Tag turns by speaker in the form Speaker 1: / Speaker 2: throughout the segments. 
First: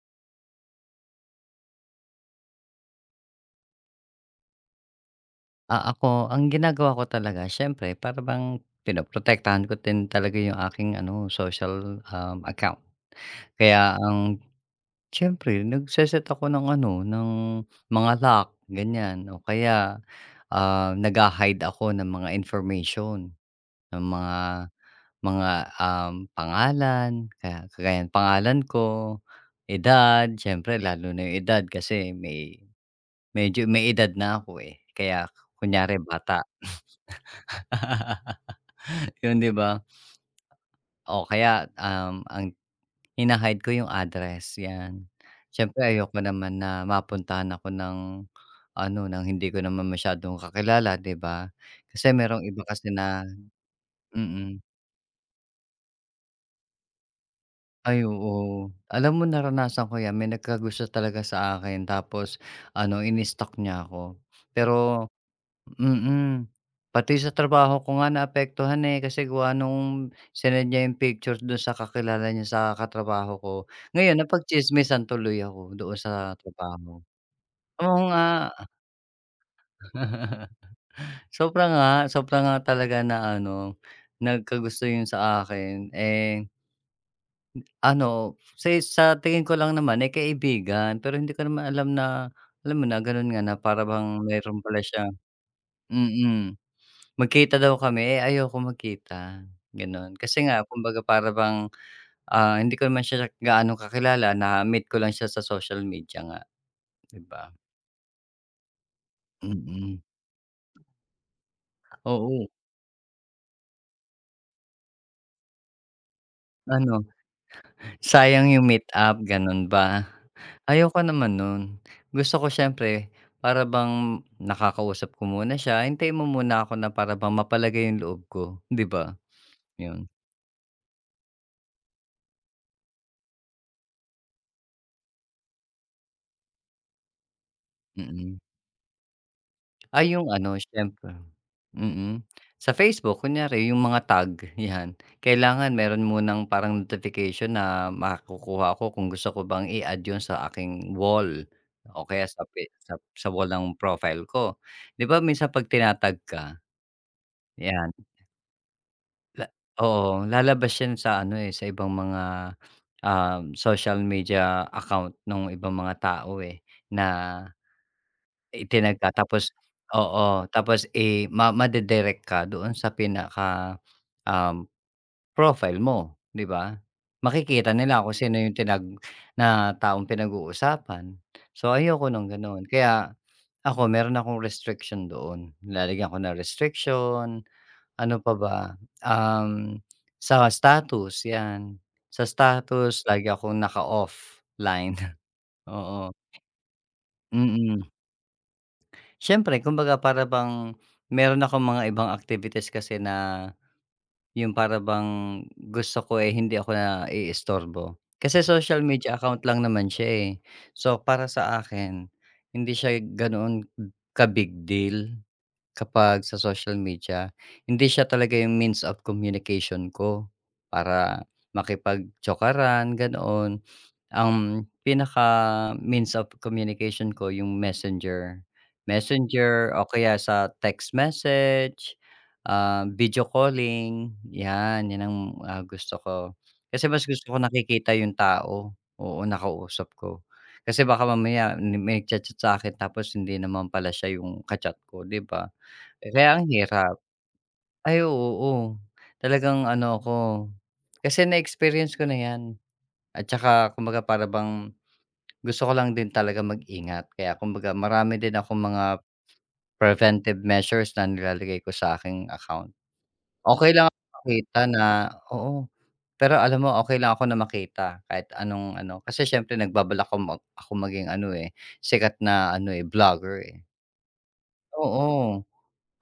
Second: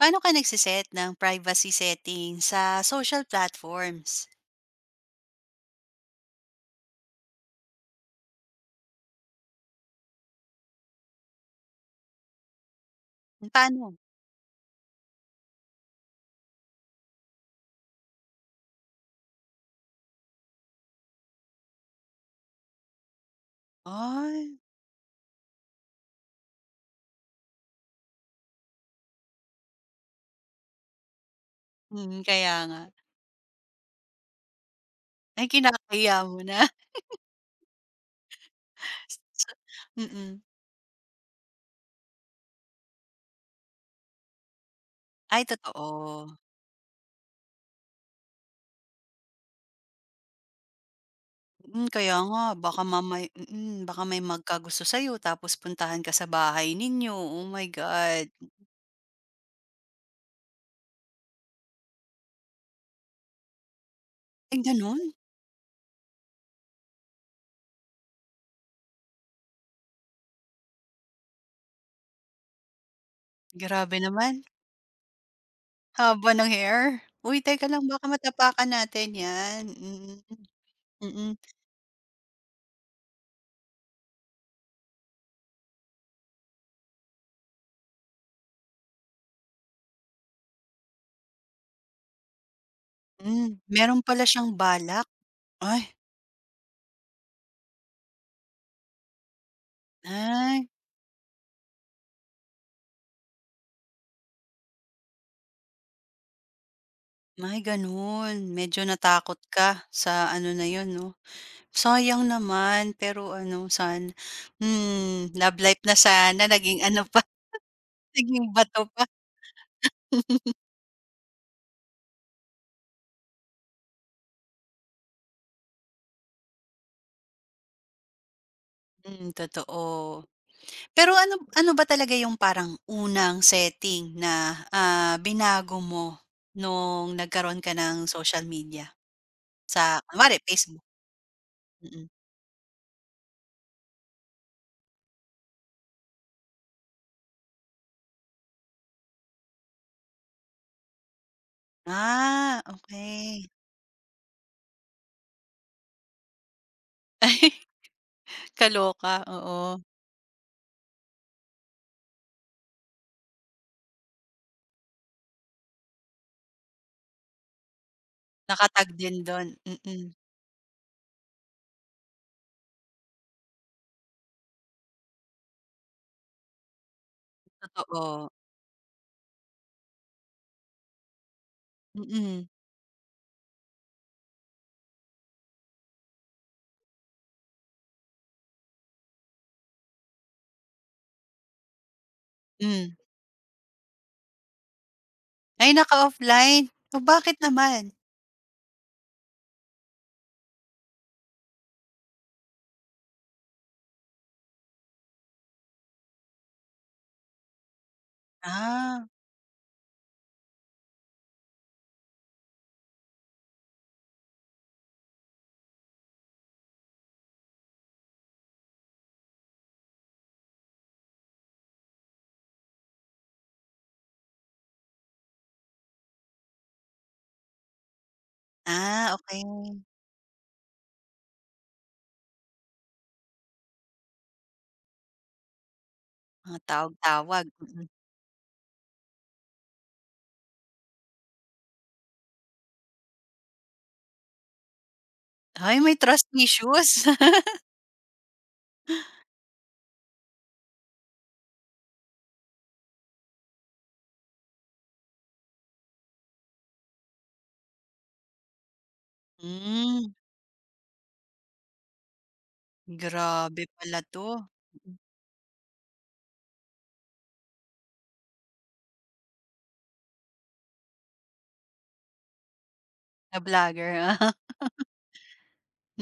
Speaker 1: Paano ka nagse ng privacy setting sa social platforms?
Speaker 2: Ah, ako ang ginagawa ko talaga siyempre para bang pinoprotektahan ko din talaga yung aking ano, social, account.
Speaker 1: Paano?
Speaker 2: Kaya ang siyempre nagse-set ako ng ano, ng mga lock ganyan o kaya, nagha-hide ako ng mga information, ng
Speaker 1: Ay,
Speaker 2: mga mga, pangalan kaya kagaya ng pangalan ko, edad, siyempre lalo na yung edad kasi may
Speaker 1: kaya nga.
Speaker 2: medyo may edad na ako, eh. Kaya
Speaker 1: Ay,
Speaker 2: kunyari
Speaker 1: kinakahiya mo
Speaker 2: bata
Speaker 1: na.
Speaker 2: Yun, 'di ba?
Speaker 1: Mm.
Speaker 2: O kaya, ang hina ko yung address, 'yan.
Speaker 1: Ay,
Speaker 2: Siyempre ayoko
Speaker 1: totoo.
Speaker 2: naman na mapuntahan ako ng ano, ng hindi ko naman masyadong kakilala, 'di ba?
Speaker 1: Mm,
Speaker 2: Kasi
Speaker 1: kaya nga
Speaker 2: merong iba
Speaker 1: baka
Speaker 2: kasi na
Speaker 1: mamay baka may
Speaker 2: mm.
Speaker 1: magkagusto sa'yo tapos puntahan ka sa bahay ninyo. Oh my
Speaker 2: Ay,
Speaker 1: God.
Speaker 2: oo. Alam mo naranasan ko 'yan, may nagkagusto talaga sa akin tapos ano, ini-stalk niya ako.
Speaker 1: Ay, gano'n?
Speaker 2: Pero Mm. Pati sa trabaho ko nga naapektuhan, eh, kasi gawa nung sinend niya yung picture dun sa kakilala niya sa katrabaho ko.
Speaker 1: Grabe
Speaker 2: Ngayon
Speaker 1: naman.
Speaker 2: napagtsismisan tuloy ako doon
Speaker 1: Haba
Speaker 2: sa
Speaker 1: ng hair.
Speaker 2: trabaho.
Speaker 1: Uy, teka lang
Speaker 2: Oo
Speaker 1: baka
Speaker 2: nga,
Speaker 1: matapakan natin 'yan. Mm, mm.
Speaker 2: sobra nga, sobra nga talaga na ano, nagkagusto yun sa akin. Eh, ano, sa tingin ko lang naman, eh, kaibigan pero hindi ko naman alam na, alam mo na, ganun nga
Speaker 1: Hmm,
Speaker 2: na para
Speaker 1: meron pala
Speaker 2: bang
Speaker 1: siyang
Speaker 2: meron pala
Speaker 1: balak.
Speaker 2: siya
Speaker 1: Ay,
Speaker 2: mm. Magkita daw kami, eh, ayoko magkita, gano'n. Kasi nga
Speaker 1: ay.
Speaker 2: kumbaga para bang, hindi ko naman siya gaano kakilala, na-meet ko lang siya sa social media nga, 'di ba?
Speaker 1: Ay gano'n, medyo natakot ka
Speaker 2: Mm,
Speaker 1: sa ano na 'yun 'no. Sayang
Speaker 2: oo.
Speaker 1: naman, pero ano san hmm, love life na sana naging
Speaker 2: Ano,
Speaker 1: ano pa,
Speaker 2: sayang
Speaker 1: naging
Speaker 2: yung
Speaker 1: bato pa.
Speaker 2: meet-up, gano'n ba? Ayoko naman no'n. Gusto ko siyempre para bang nakakausap ko muna siya, hintayin mo muna ako na para bang mapalagay yung loob ko, 'di ba?
Speaker 1: Hmm, totoo.
Speaker 2: 'Yun,
Speaker 1: Pero ano ano ba talaga yung parang unang setting na, binago mo nung nagkaroon ka ng
Speaker 2: mm.
Speaker 1: social media sa
Speaker 2: Ay yung
Speaker 1: kunwari
Speaker 2: ano
Speaker 1: Facebook?
Speaker 2: siyempre
Speaker 1: Mm.
Speaker 2: mm. Sa Facebook kunyari yung mga tag, 'yan. Kailangan meron munang parang notification na makukuha ko kung gusto ko bang i-add yun sa aking wall o kaya sa
Speaker 1: Ah,
Speaker 2: pi sa
Speaker 1: okay.
Speaker 2: wall ng profile ko. 'Di ba minsan 'pag tina-tag ka,
Speaker 1: Ay
Speaker 2: 'yan,
Speaker 1: kaloka,
Speaker 2: la
Speaker 1: oo.
Speaker 2: oo, lalabas yan sa ano, eh, sa ibang mga, social media account nung ibang mga tao, eh, na
Speaker 1: Naka
Speaker 2: Itinag ka
Speaker 1: din dun,
Speaker 2: tapos oo, tapos, eh, ma made-direct ka doon sa pinaka, um, profile mo, 'di ba? Makikita nila kung
Speaker 1: totoo,
Speaker 2: sino yung tinag na taong pinag-uusapan. So, ayoko nung
Speaker 1: mm.
Speaker 2: gano'n. Kaya ako meron akong restriction doon. Nilalagyan ko ng restriction, ano pa ba, um, sa status 'yan. Sa
Speaker 1: Hmm.
Speaker 2: status lagi akong naka-offline,
Speaker 1: Ay,
Speaker 2: oo,
Speaker 1: naka-offline? O bakit naman?
Speaker 2: mm. Siyempre kumbaga para bang meron akong mga ibang activities kasi na yung para bang gusto ko, eh, hindi ako na naiistorbo. Kasi social
Speaker 1: Ah, okay.
Speaker 2: media account lang naman siya, eh. So, para sa akin hindi siya ganoon ka-big deal kapag sa social media. Hindi siya talaga yung means of communication ko para makipag-tsokaran, ganoon. Ang pinaka means of communication ko yung Messenger.
Speaker 1: Ah, okey.
Speaker 2: Messenger o kaya sa text message, video calling, 'yan, 'yan ang, gusto ko.
Speaker 1: Mga
Speaker 2: Kasi mas gusto ko
Speaker 1: tawag-tawag, mm.
Speaker 2: nakikita yung tao, oo, nakausap ko. Kasi baka mamaya ni- may nagcha-chat sa'kin tapos hindi naman pala siya yung ka-chat ko, 'di ba?
Speaker 1: Ay, may
Speaker 2: Eh,
Speaker 1: trust
Speaker 2: Kaya ang hirap.
Speaker 1: issues.
Speaker 2: Ay, oo, oo. Talagang ano ako, kasi na-experience ko na 'yan. At saka kumbaga para bang gusto ko lang din talaga mag-ingat kaya kumbaga marami din akong mga
Speaker 1: Hmm,
Speaker 2: preventive measures na nilalagay ko sa aking account.
Speaker 1: grabe
Speaker 2: Okey lang ako
Speaker 1: pala 'to,
Speaker 2: makita na
Speaker 1: mm,
Speaker 2: oo, pero alam mo okey lang ako na makita kahit anong ano, kasi siyempre nagbabalak ako mag ako maging ano, eh, sikat na ano, eh,
Speaker 1: na
Speaker 2: vlogger, eh.
Speaker 1: vlogger.
Speaker 2: Oo,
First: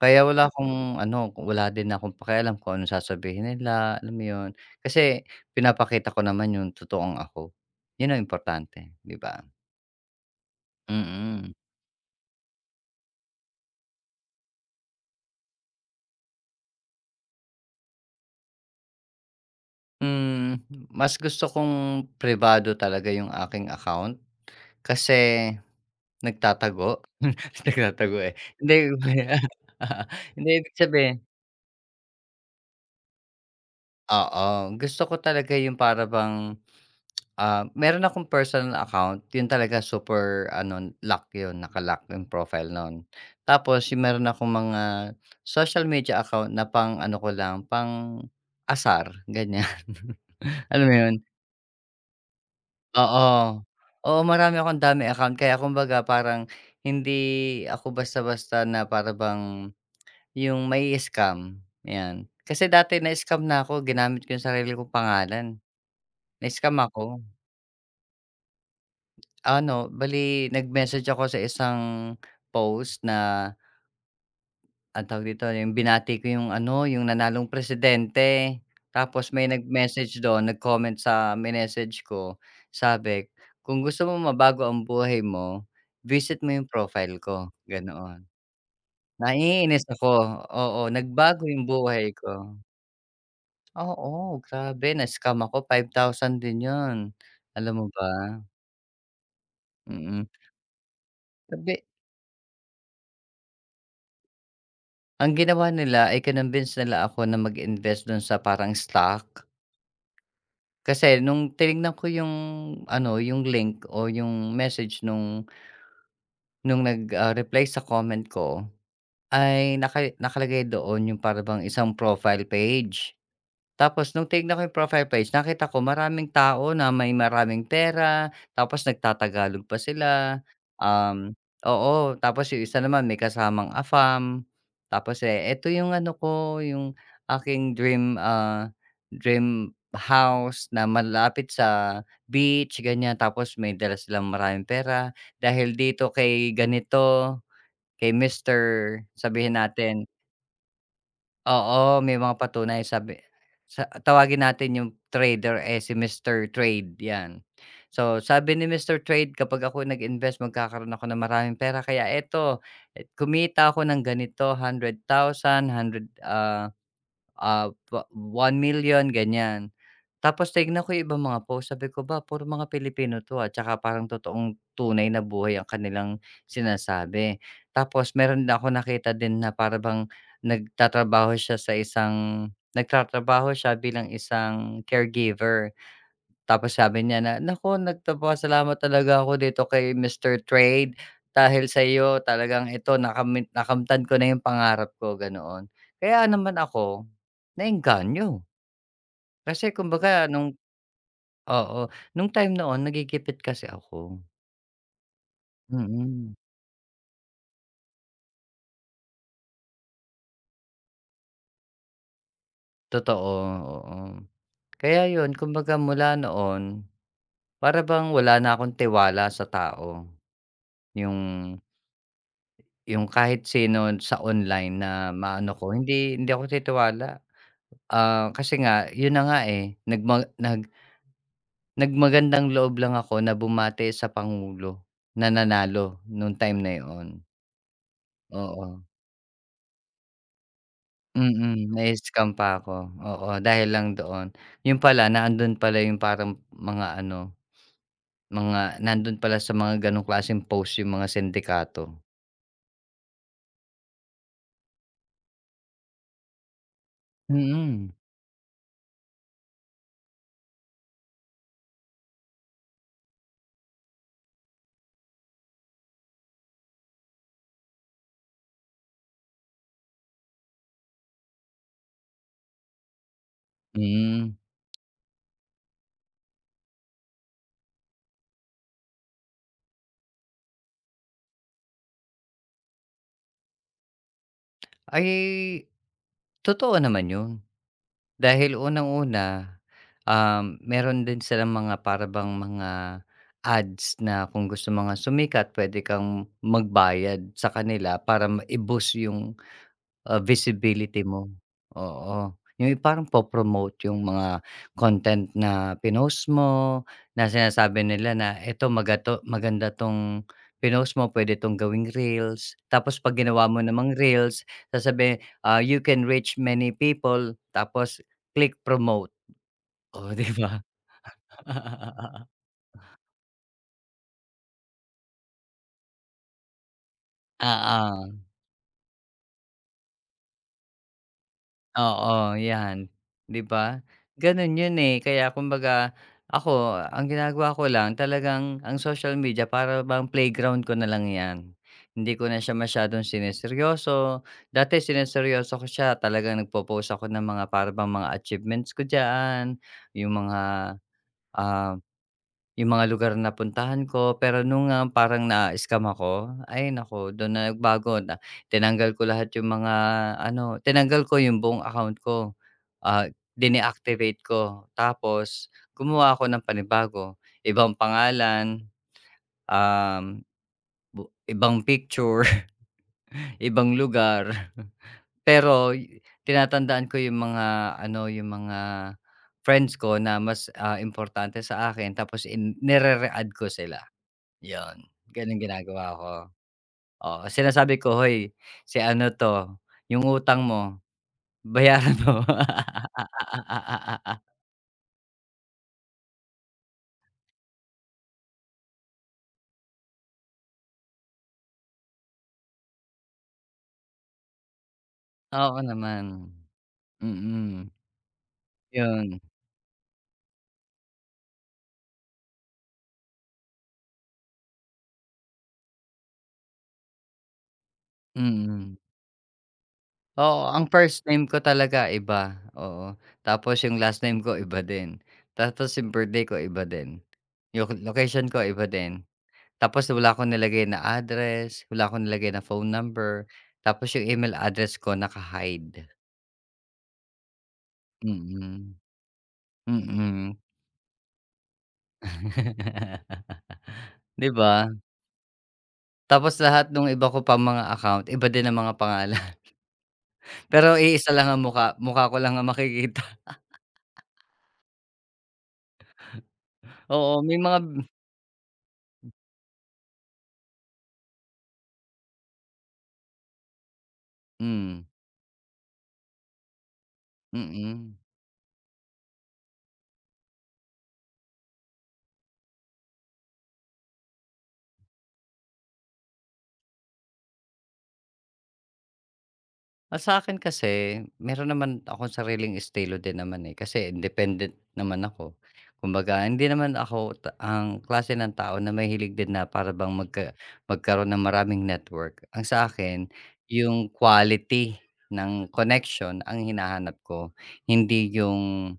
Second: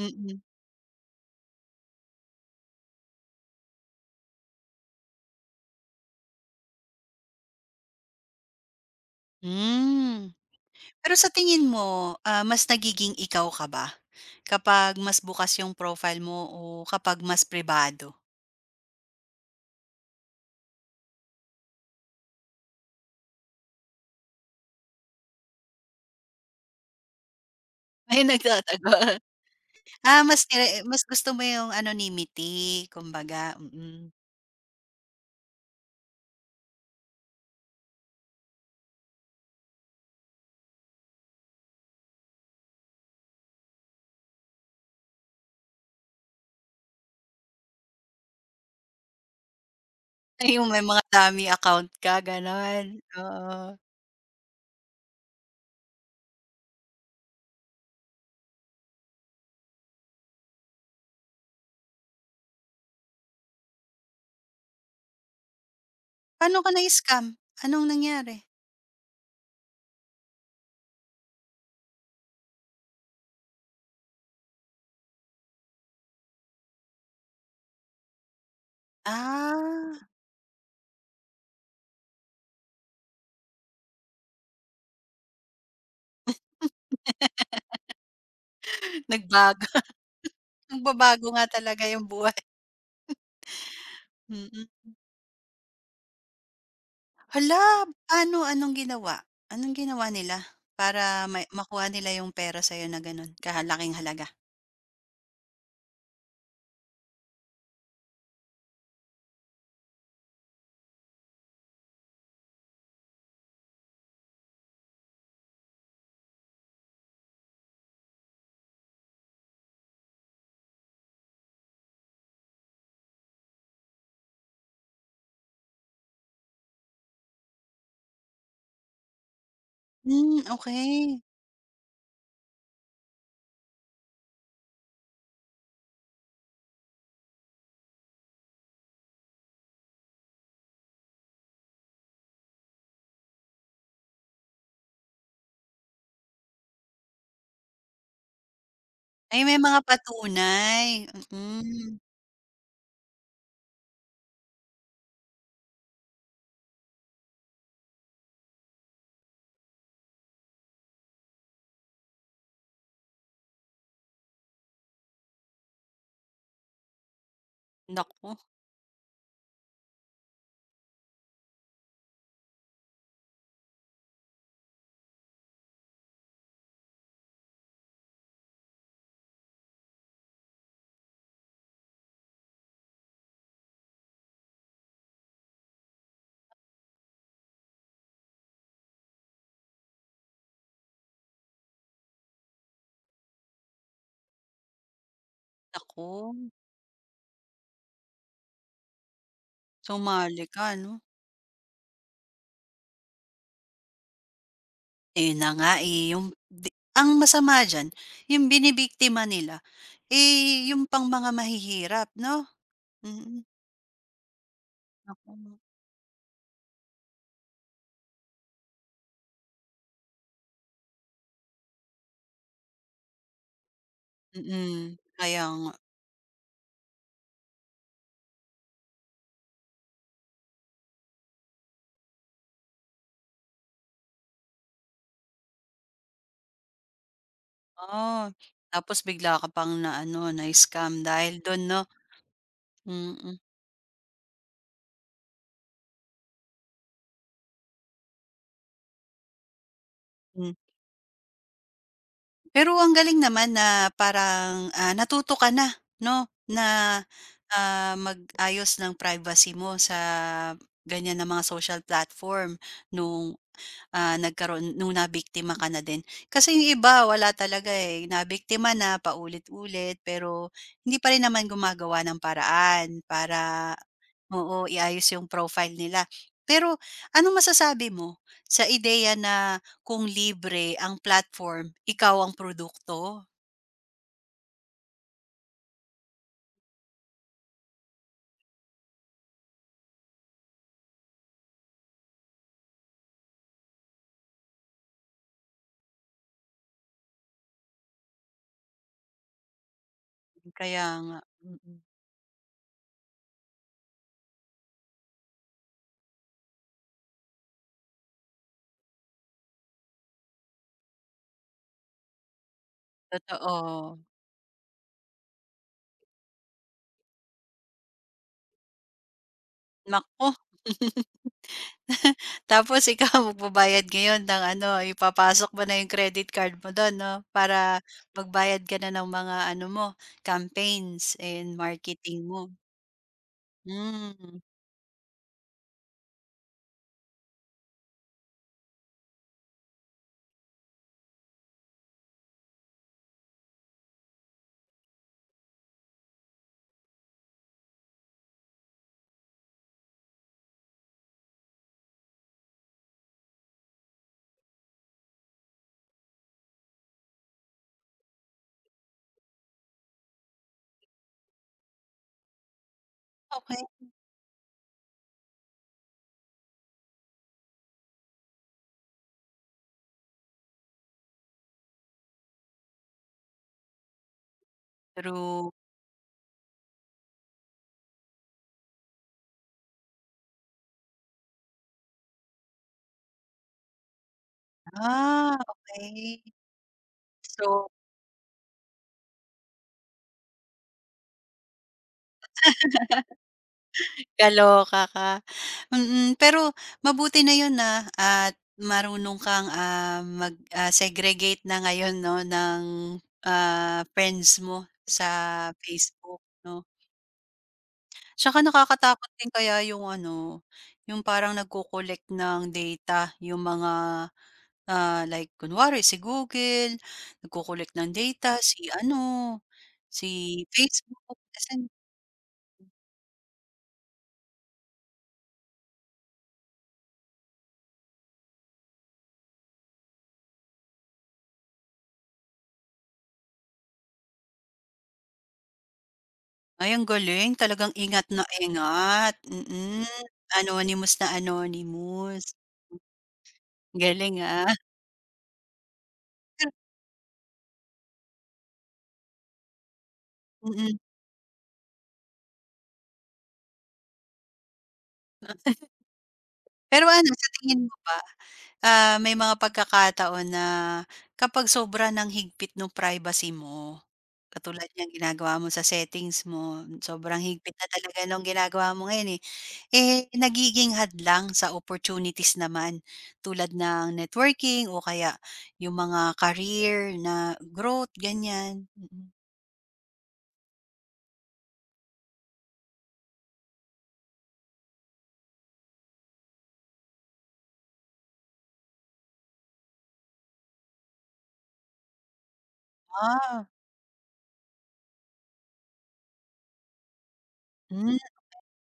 Speaker 2: kaya wala akong ano, wala din akong pakialam kung anong sasabihin nila, alam mo 'yun. Kasi pinapakita ko naman yung totoong ako, 'yun ang importante, 'di ba?
Speaker 1: Hmm. Pero sa
Speaker 2: Mm.
Speaker 1: tingin mo, mas nagiging ikaw ka ba kapag mas bukas yung profile mo o kapag mas pribado?
Speaker 2: Hmm, mas gusto kong pribado talaga yung aking account kasi nagtatago, nagtatago,
Speaker 1: May
Speaker 2: eh, hindi
Speaker 1: nagtatago. Ah,
Speaker 2: hindi ibig
Speaker 1: mas
Speaker 2: sabihin
Speaker 1: gusto mo yung anonymity kumbaga, mm.
Speaker 2: oo, gusto ko talaga yung para bang, meron akong personal account yun talaga super ano lock yun, naka yung profile nun. Tapos yung meron akong mga social media account na pang ano ko lang, pang asar ganyan,
Speaker 1: Ay, yung may
Speaker 2: alam mo
Speaker 1: mga
Speaker 2: yun?
Speaker 1: dummy account ka gano'n,
Speaker 2: Oo.
Speaker 1: oo.
Speaker 2: Oo, marami akong dummy account kaya kumbaga parang hindi ako basta-basta na para bang yung may scam 'yan. Kasi dati na-scam na ako, ginamit ko yung sarili kong pangalan.
Speaker 1: Paano ka
Speaker 2: Na-scam ako.
Speaker 1: na-scam? Anong nangyari?
Speaker 2: Ano, bale nag-message ako sa isang post na Anong tawag dito, yung binati ko yung ano, yung nanalong presidente. Tapos may
Speaker 1: Ah,
Speaker 2: nag-message do'n, nag-comment sa message ko, sabi, "Kung gusto mo mabago ang buhay mo, visit mo yung profile ko." Ganoon.
Speaker 1: nagbago
Speaker 2: Naiinis ako, oo,
Speaker 1: nagbabago nga
Speaker 2: nagbago yung
Speaker 1: talaga yung
Speaker 2: buhay
Speaker 1: buhay,
Speaker 2: ko. Oo,
Speaker 1: mm.
Speaker 2: grabe na-scam ako, 5,000 din 'yun.
Speaker 1: Hala,
Speaker 2: Alam mo
Speaker 1: paano
Speaker 2: ba?
Speaker 1: anong ginawa? Anong ginawa
Speaker 2: Mm,
Speaker 1: nila para may
Speaker 2: sabi
Speaker 1: makuha nila yung pera sa'yo na gano'n, kalaking halaga?
Speaker 2: ang ginawa nila ay kinumbinsi nila ako na mag-invest do'n sa parang stock. Kasi nung tinignan ko yung ano, yung link o yung message nung nag, reply sa comment ko, ay naka nakalagay doon yung para bang isang profile page. Tapos nung tinignan ko yung profile page nakita ko maraming tao na may maraming pera, tapos nagtatagalog pa sila,
Speaker 1: Hmm, okay.
Speaker 2: um, oo, tapos yung isa naman may kasamang AFAM, tapos, eh, eto yung ano ko, yung aking dream, dream house na malapit sa beach ganyan, tapos may dala silang maraming pera dahil dito kay ganito, kay Mister,
Speaker 1: Ay,
Speaker 2: sabihin
Speaker 1: may mga
Speaker 2: natin
Speaker 1: patunay, mm.
Speaker 2: Oo, may mga patunay sabi sa tawagin natin yung trader, eh, si Mister Trade, 'yan. So, sabi ni Mister Trade, "Kapag ako nag-invest magkakaroon ako ng maraming pera kaya eto, eh, kumita ako ng ganito 100,000, 100, ah, ah, wa
Speaker 1: Naku,
Speaker 2: 1,000,000, ganyan." Tapos tinignan ko yung ibang mga post sabi ko, "Ba puro mga Pilipino 'to, ah, tsaka parang totoong tunay na buhay ang kanilang sinasabi." Tapos meron din ako nakita din na para bang nagtatrabaho siya sa isang nagtatrabaho siya bilang isang caregiver. Tapos sabi niya na, "Naku nagpapasalamat talaga ako dito kay Mister Trade dahil sa iyo talagang ito nakamit nakamtan ko na yung pangarap ko." Ganoon. Kaya
Speaker 1: naku,
Speaker 2: naman ako naengganyo. Kasi kumbaga
Speaker 1: sumali
Speaker 2: nung
Speaker 1: ka 'no?
Speaker 2: Oo, nung time noon nagigipit kasi ako.
Speaker 1: Ayun na nga, eh, yung
Speaker 2: Mm.
Speaker 1: di ang masama diyan yung binibiktima nila, eh, yung pang mga mahihirap 'no?
Speaker 2: Totoo,
Speaker 1: Mm,
Speaker 2: oo. Kaya
Speaker 1: naku.
Speaker 2: yun kumbaga mula noon, para bang wala na akong tiwala sa tao. Yung yung kahit sino sa online
Speaker 1: Mm,
Speaker 2: na
Speaker 1: kaya
Speaker 2: maano
Speaker 1: nga.
Speaker 2: ko, hindi hindi ako titiwala. Ah, kasi nga yun na nga, eh, nagmagandang loob lang ako na bumati sa pangulo na nanalo nung time na yun,
Speaker 1: Oh,
Speaker 2: oo.
Speaker 1: tapos bigla ka pang na-ano, na-scam dahil dun
Speaker 2: Mm,
Speaker 1: 'no?
Speaker 2: na-scam pa ako, oo,
Speaker 1: Mm,
Speaker 2: dahil lang doon. Yun pala naandun pala yung parang mga ano, mga nandun pala sa mga ganong klaseng
Speaker 1: hmm.
Speaker 2: post yung mga sindikato.
Speaker 1: Pero ang galing naman na parang, natuto ka na 'no, na,
Speaker 2: Mm,
Speaker 1: mag-ayos ng privacy mo sa ganyan na mga social platform nung Ah, nagkaroon nung nabiktima ka na din? Kasi yung iba wala talaga, eh, nabiktima na paulit-ulit pero hindi pa rin naman gumagawa ng paraan para
Speaker 2: mm.
Speaker 1: oo, iayos yung profile nila. Pero anong masasabi mo sa ideya na kung libre ang platform, ikaw ang produkto?
Speaker 2: Ay, totoo naman yun. Dahil unang-una, meron din silang mga para bang mga ads na kung gusto mga sumikat pwede kang magbayad sa kanila para mai-boost yung Ah,
Speaker 1: Kaya
Speaker 2: visibility
Speaker 1: nga,
Speaker 2: mo,
Speaker 1: mm. Mm,
Speaker 2: oo. Yung parang po-promote yung mga content na pinost mo, na sinasabi nila na eto magato maganda 'tong pinost mo, pwede 'tong gawing reels. Tapos 'pag ginawa mo namang
Speaker 1: totoo,
Speaker 2: reels, sasabihin, ah, "You can reach many people," tapos click promote, oh,
Speaker 1: naku.
Speaker 2: 'di ba?
Speaker 1: Tapos ikaw magbabayad ngayon ng ano, ipapasok mo na yung credit card mo dun 'no, para
Speaker 2: Oo.
Speaker 1: magbayad ka na ng mga ano mo, campaigns and marketing
Speaker 2: Oo,
Speaker 1: mo.
Speaker 2: 'yan, 'di ba?
Speaker 1: Hmm,
Speaker 2: Gano'n 'yun, eh, kaya kumbaga ako, ang ginagawa ko lang talagang ang social media para bang playground ko na lang 'yan. Hindi ko na siya masyadong sinerseryoso. Dati sinerseryoso ko siya, talagang nagpo-post ako ng mga para bang mga achievements ko diyan, yung mga, ah yung mga lugar na napuntahan ko, pero nung, parang na-scam ako, ay nako dun na nagbago na tinanggal ko lahat yung mga ano, tinanggal ko yung buong account ko, ah,
Speaker 1: okey.
Speaker 2: dineactivate ko. Tapos gumawa ako ng panibago, ibang pangalan, um, bu ibang picture, ibang lugar.
Speaker 1: True.
Speaker 2: Pero y- tinatandaan ko yung mga ano, yung mga friends ko na mas, importante sa akin tapos in nire add ko sila. 'Yun,
Speaker 1: Ah,
Speaker 2: gano'n ginagawa ko.
Speaker 1: okay.
Speaker 2: Oo,
Speaker 1: So,
Speaker 2: sinasabi ko, "Hoy, si ano 'to, yung utang mo bayaran mo."
Speaker 1: kaloka ka. Mm, pero mabuti na yun na at marunong kang, mag, segregate na ngayon 'no ng, friends mo sa
Speaker 2: Oo naman,
Speaker 1: Facebook 'no.
Speaker 2: mm,
Speaker 1: Tsaka nakakatakot
Speaker 2: 'yun,
Speaker 1: din kaya yung ano, yung parang nagko-collect ng data yung mga, like kunwari si Google, nagko-collect ng data, si
Speaker 2: mm.
Speaker 1: ano, si
Speaker 2: Oo, ang first
Speaker 1: Facebook
Speaker 2: name ko
Speaker 1: kasi
Speaker 2: talaga iba, oo. Tapos yung last name ko iba din, tapos yung birthday ko iba din, yung location ko iba din. Tapos wala akong nilagay na address, wala akong nilagay na phone number, tapos yung email address ko naka-hide,
Speaker 1: ay ang galing talagang ingat na
Speaker 2: mm,
Speaker 1: ingat,
Speaker 2: mm.
Speaker 1: mm.
Speaker 2: mm.
Speaker 1: Anonymous na anonymous, galing,
Speaker 2: 'Di
Speaker 1: ah.
Speaker 2: ba? Tapos lahat nung iba ko pang mga account, iba din ang mga pangalan.
Speaker 1: Mm.
Speaker 2: Pero iisa lang ang mukha, mukha ko lang ang makikita.
Speaker 1: Pero ano,
Speaker 2: Oo,
Speaker 1: sa
Speaker 2: may mga
Speaker 1: tingin mo ba Ah, may mga pagkakataon na kapag sobra ng higpit ng privacy mo, katulad
Speaker 2: hmm,
Speaker 1: ng ginagawa mo sa settings mo, sobrang higpit na
Speaker 2: mm.
Speaker 1: talaga nung ginagawa mo ngayon, eh. Eh, nagiging hadlang sa opportunities naman tulad ng networking o kaya yung mga career na growth, ganyan. Mm.
Speaker 2: Ah, sa'kin kasi meron naman akong sariling estilo din naman, eh, kasi independent naman ako. Kumbaga hindi naman ako ta ang klase ng tao na mahilig din na para bang magka magkaroon ng maraming network. Ang sa akin
Speaker 1: Ah,
Speaker 2: yung quality ng connection ang hinahanap ko,
Speaker 1: hmm,
Speaker 2: hindi yung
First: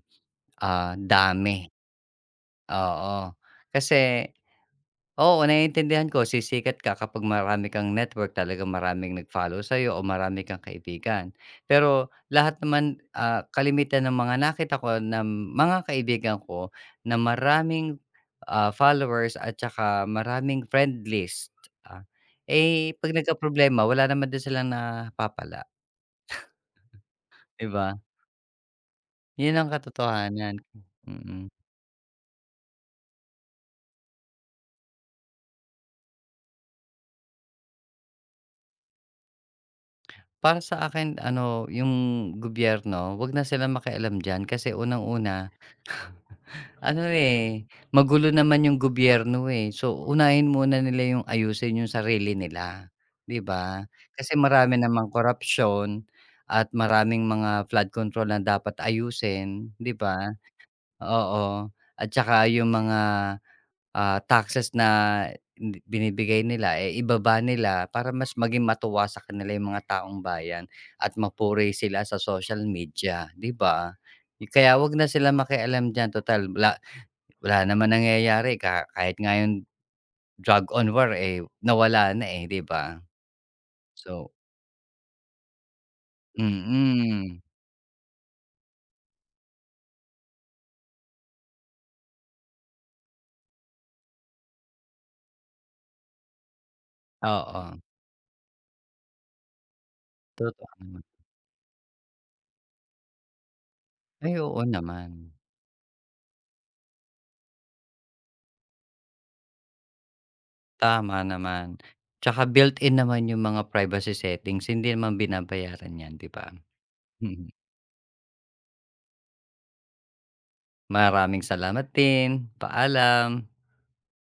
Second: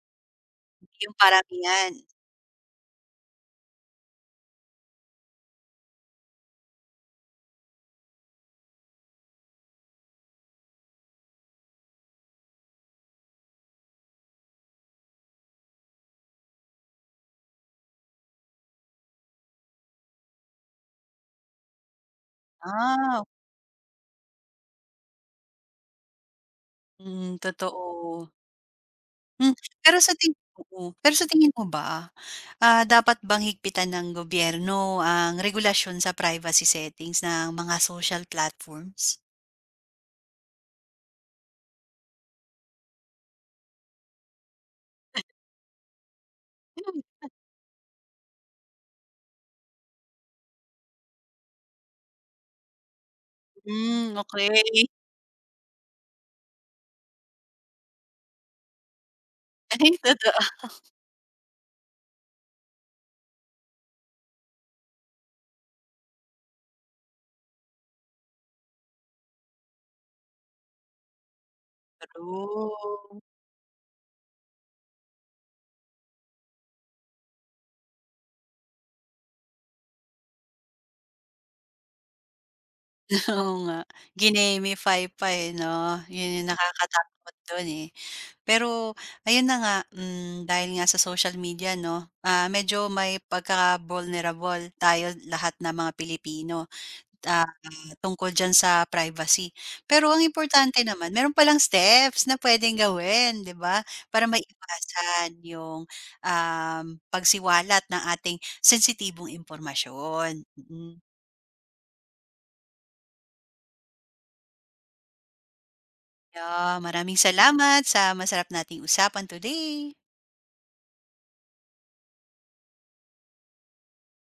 Speaker 2: Ah,
Speaker 1: yung
Speaker 2: dami,
Speaker 1: paramihan.
Speaker 2: oo. Kasi oo, naiintindihan ko sisikat ka kapag marami kang network, talaga maraming nag-follow sa'yo o marami kang kaibigan. Pero lahat naman, kalimitan ng mga nakita ko ng mga kaibigan ko na maraming, followers at saka maraming friend list, ah, eh, 'pag
Speaker 1: Ah,
Speaker 2: problema wala naman din silang napapala,
Speaker 1: mm,
Speaker 2: 'di ba?
Speaker 1: totoo. Hmm,
Speaker 2: 'Yun ang katotohanan,
Speaker 1: pero sa
Speaker 2: mm.
Speaker 1: tingin mo ba Ah, dapat bang higpitan ng gobyerno ang regulasyon sa privacy settings ng mga social platforms?
Speaker 2: Para sa akin ano, yung gobyerno, 'wag na sila makialam diyan kasi unang-una, ano, eh, magulo naman yung gobyerno, eh. So, unahin muna nila yung ayusin yung sarili nila, 'di ba?
Speaker 1: Hmm,
Speaker 2: Kasi
Speaker 1: okey.
Speaker 2: marami namang korapsyon at maraming mga flood control na dapat ayusin,
Speaker 1: Ay,
Speaker 2: 'di ba?
Speaker 1: totoo.
Speaker 2: Oo, at saka yung mga Ah, taxes na ni binibigay nila, eh, ibaba nila para mas maging matuwa sa kanila yung mga taong bayan at mapuri sila sa social
Speaker 1: True.
Speaker 2: media, 'di ba? Y- Kaya 'wag na sila makialam diyan total wala wala naman nangyayari ka kahit nga yung drug on war, eh, nawala na, eh, 'di ba?
Speaker 1: Oo nga,
Speaker 2: So
Speaker 1: ginemify pa, eh, 'no? Yun yung nakakatakot
Speaker 2: mm,
Speaker 1: dun, eh. Pero ayun na nga, hmm, dahil nga sa social media 'no, medyo may pagkaka-vulnerable tayo lahat na mga Pilipino. ah,
Speaker 2: oo,
Speaker 1: tungkol diyan sa privacy. Pero ang
Speaker 2: totoo
Speaker 1: importante
Speaker 2: naman.
Speaker 1: naman meron palang steps na puwedeng gawin, 'di ba? Para
Speaker 2: Ay, oo naman,
Speaker 1: maiwasan yung, um, pagsiwalat ng ating sensitibong impormasyon, mm.
Speaker 2: tama naman. Tsaka built-in naman yung mga privacy settings, hindi naman binabayaran 'yan, 'di ba?
Speaker 1: Yeah, maraming salamat sa masarap nating usapan today.
Speaker 2: Maraming salamat din. Paalam.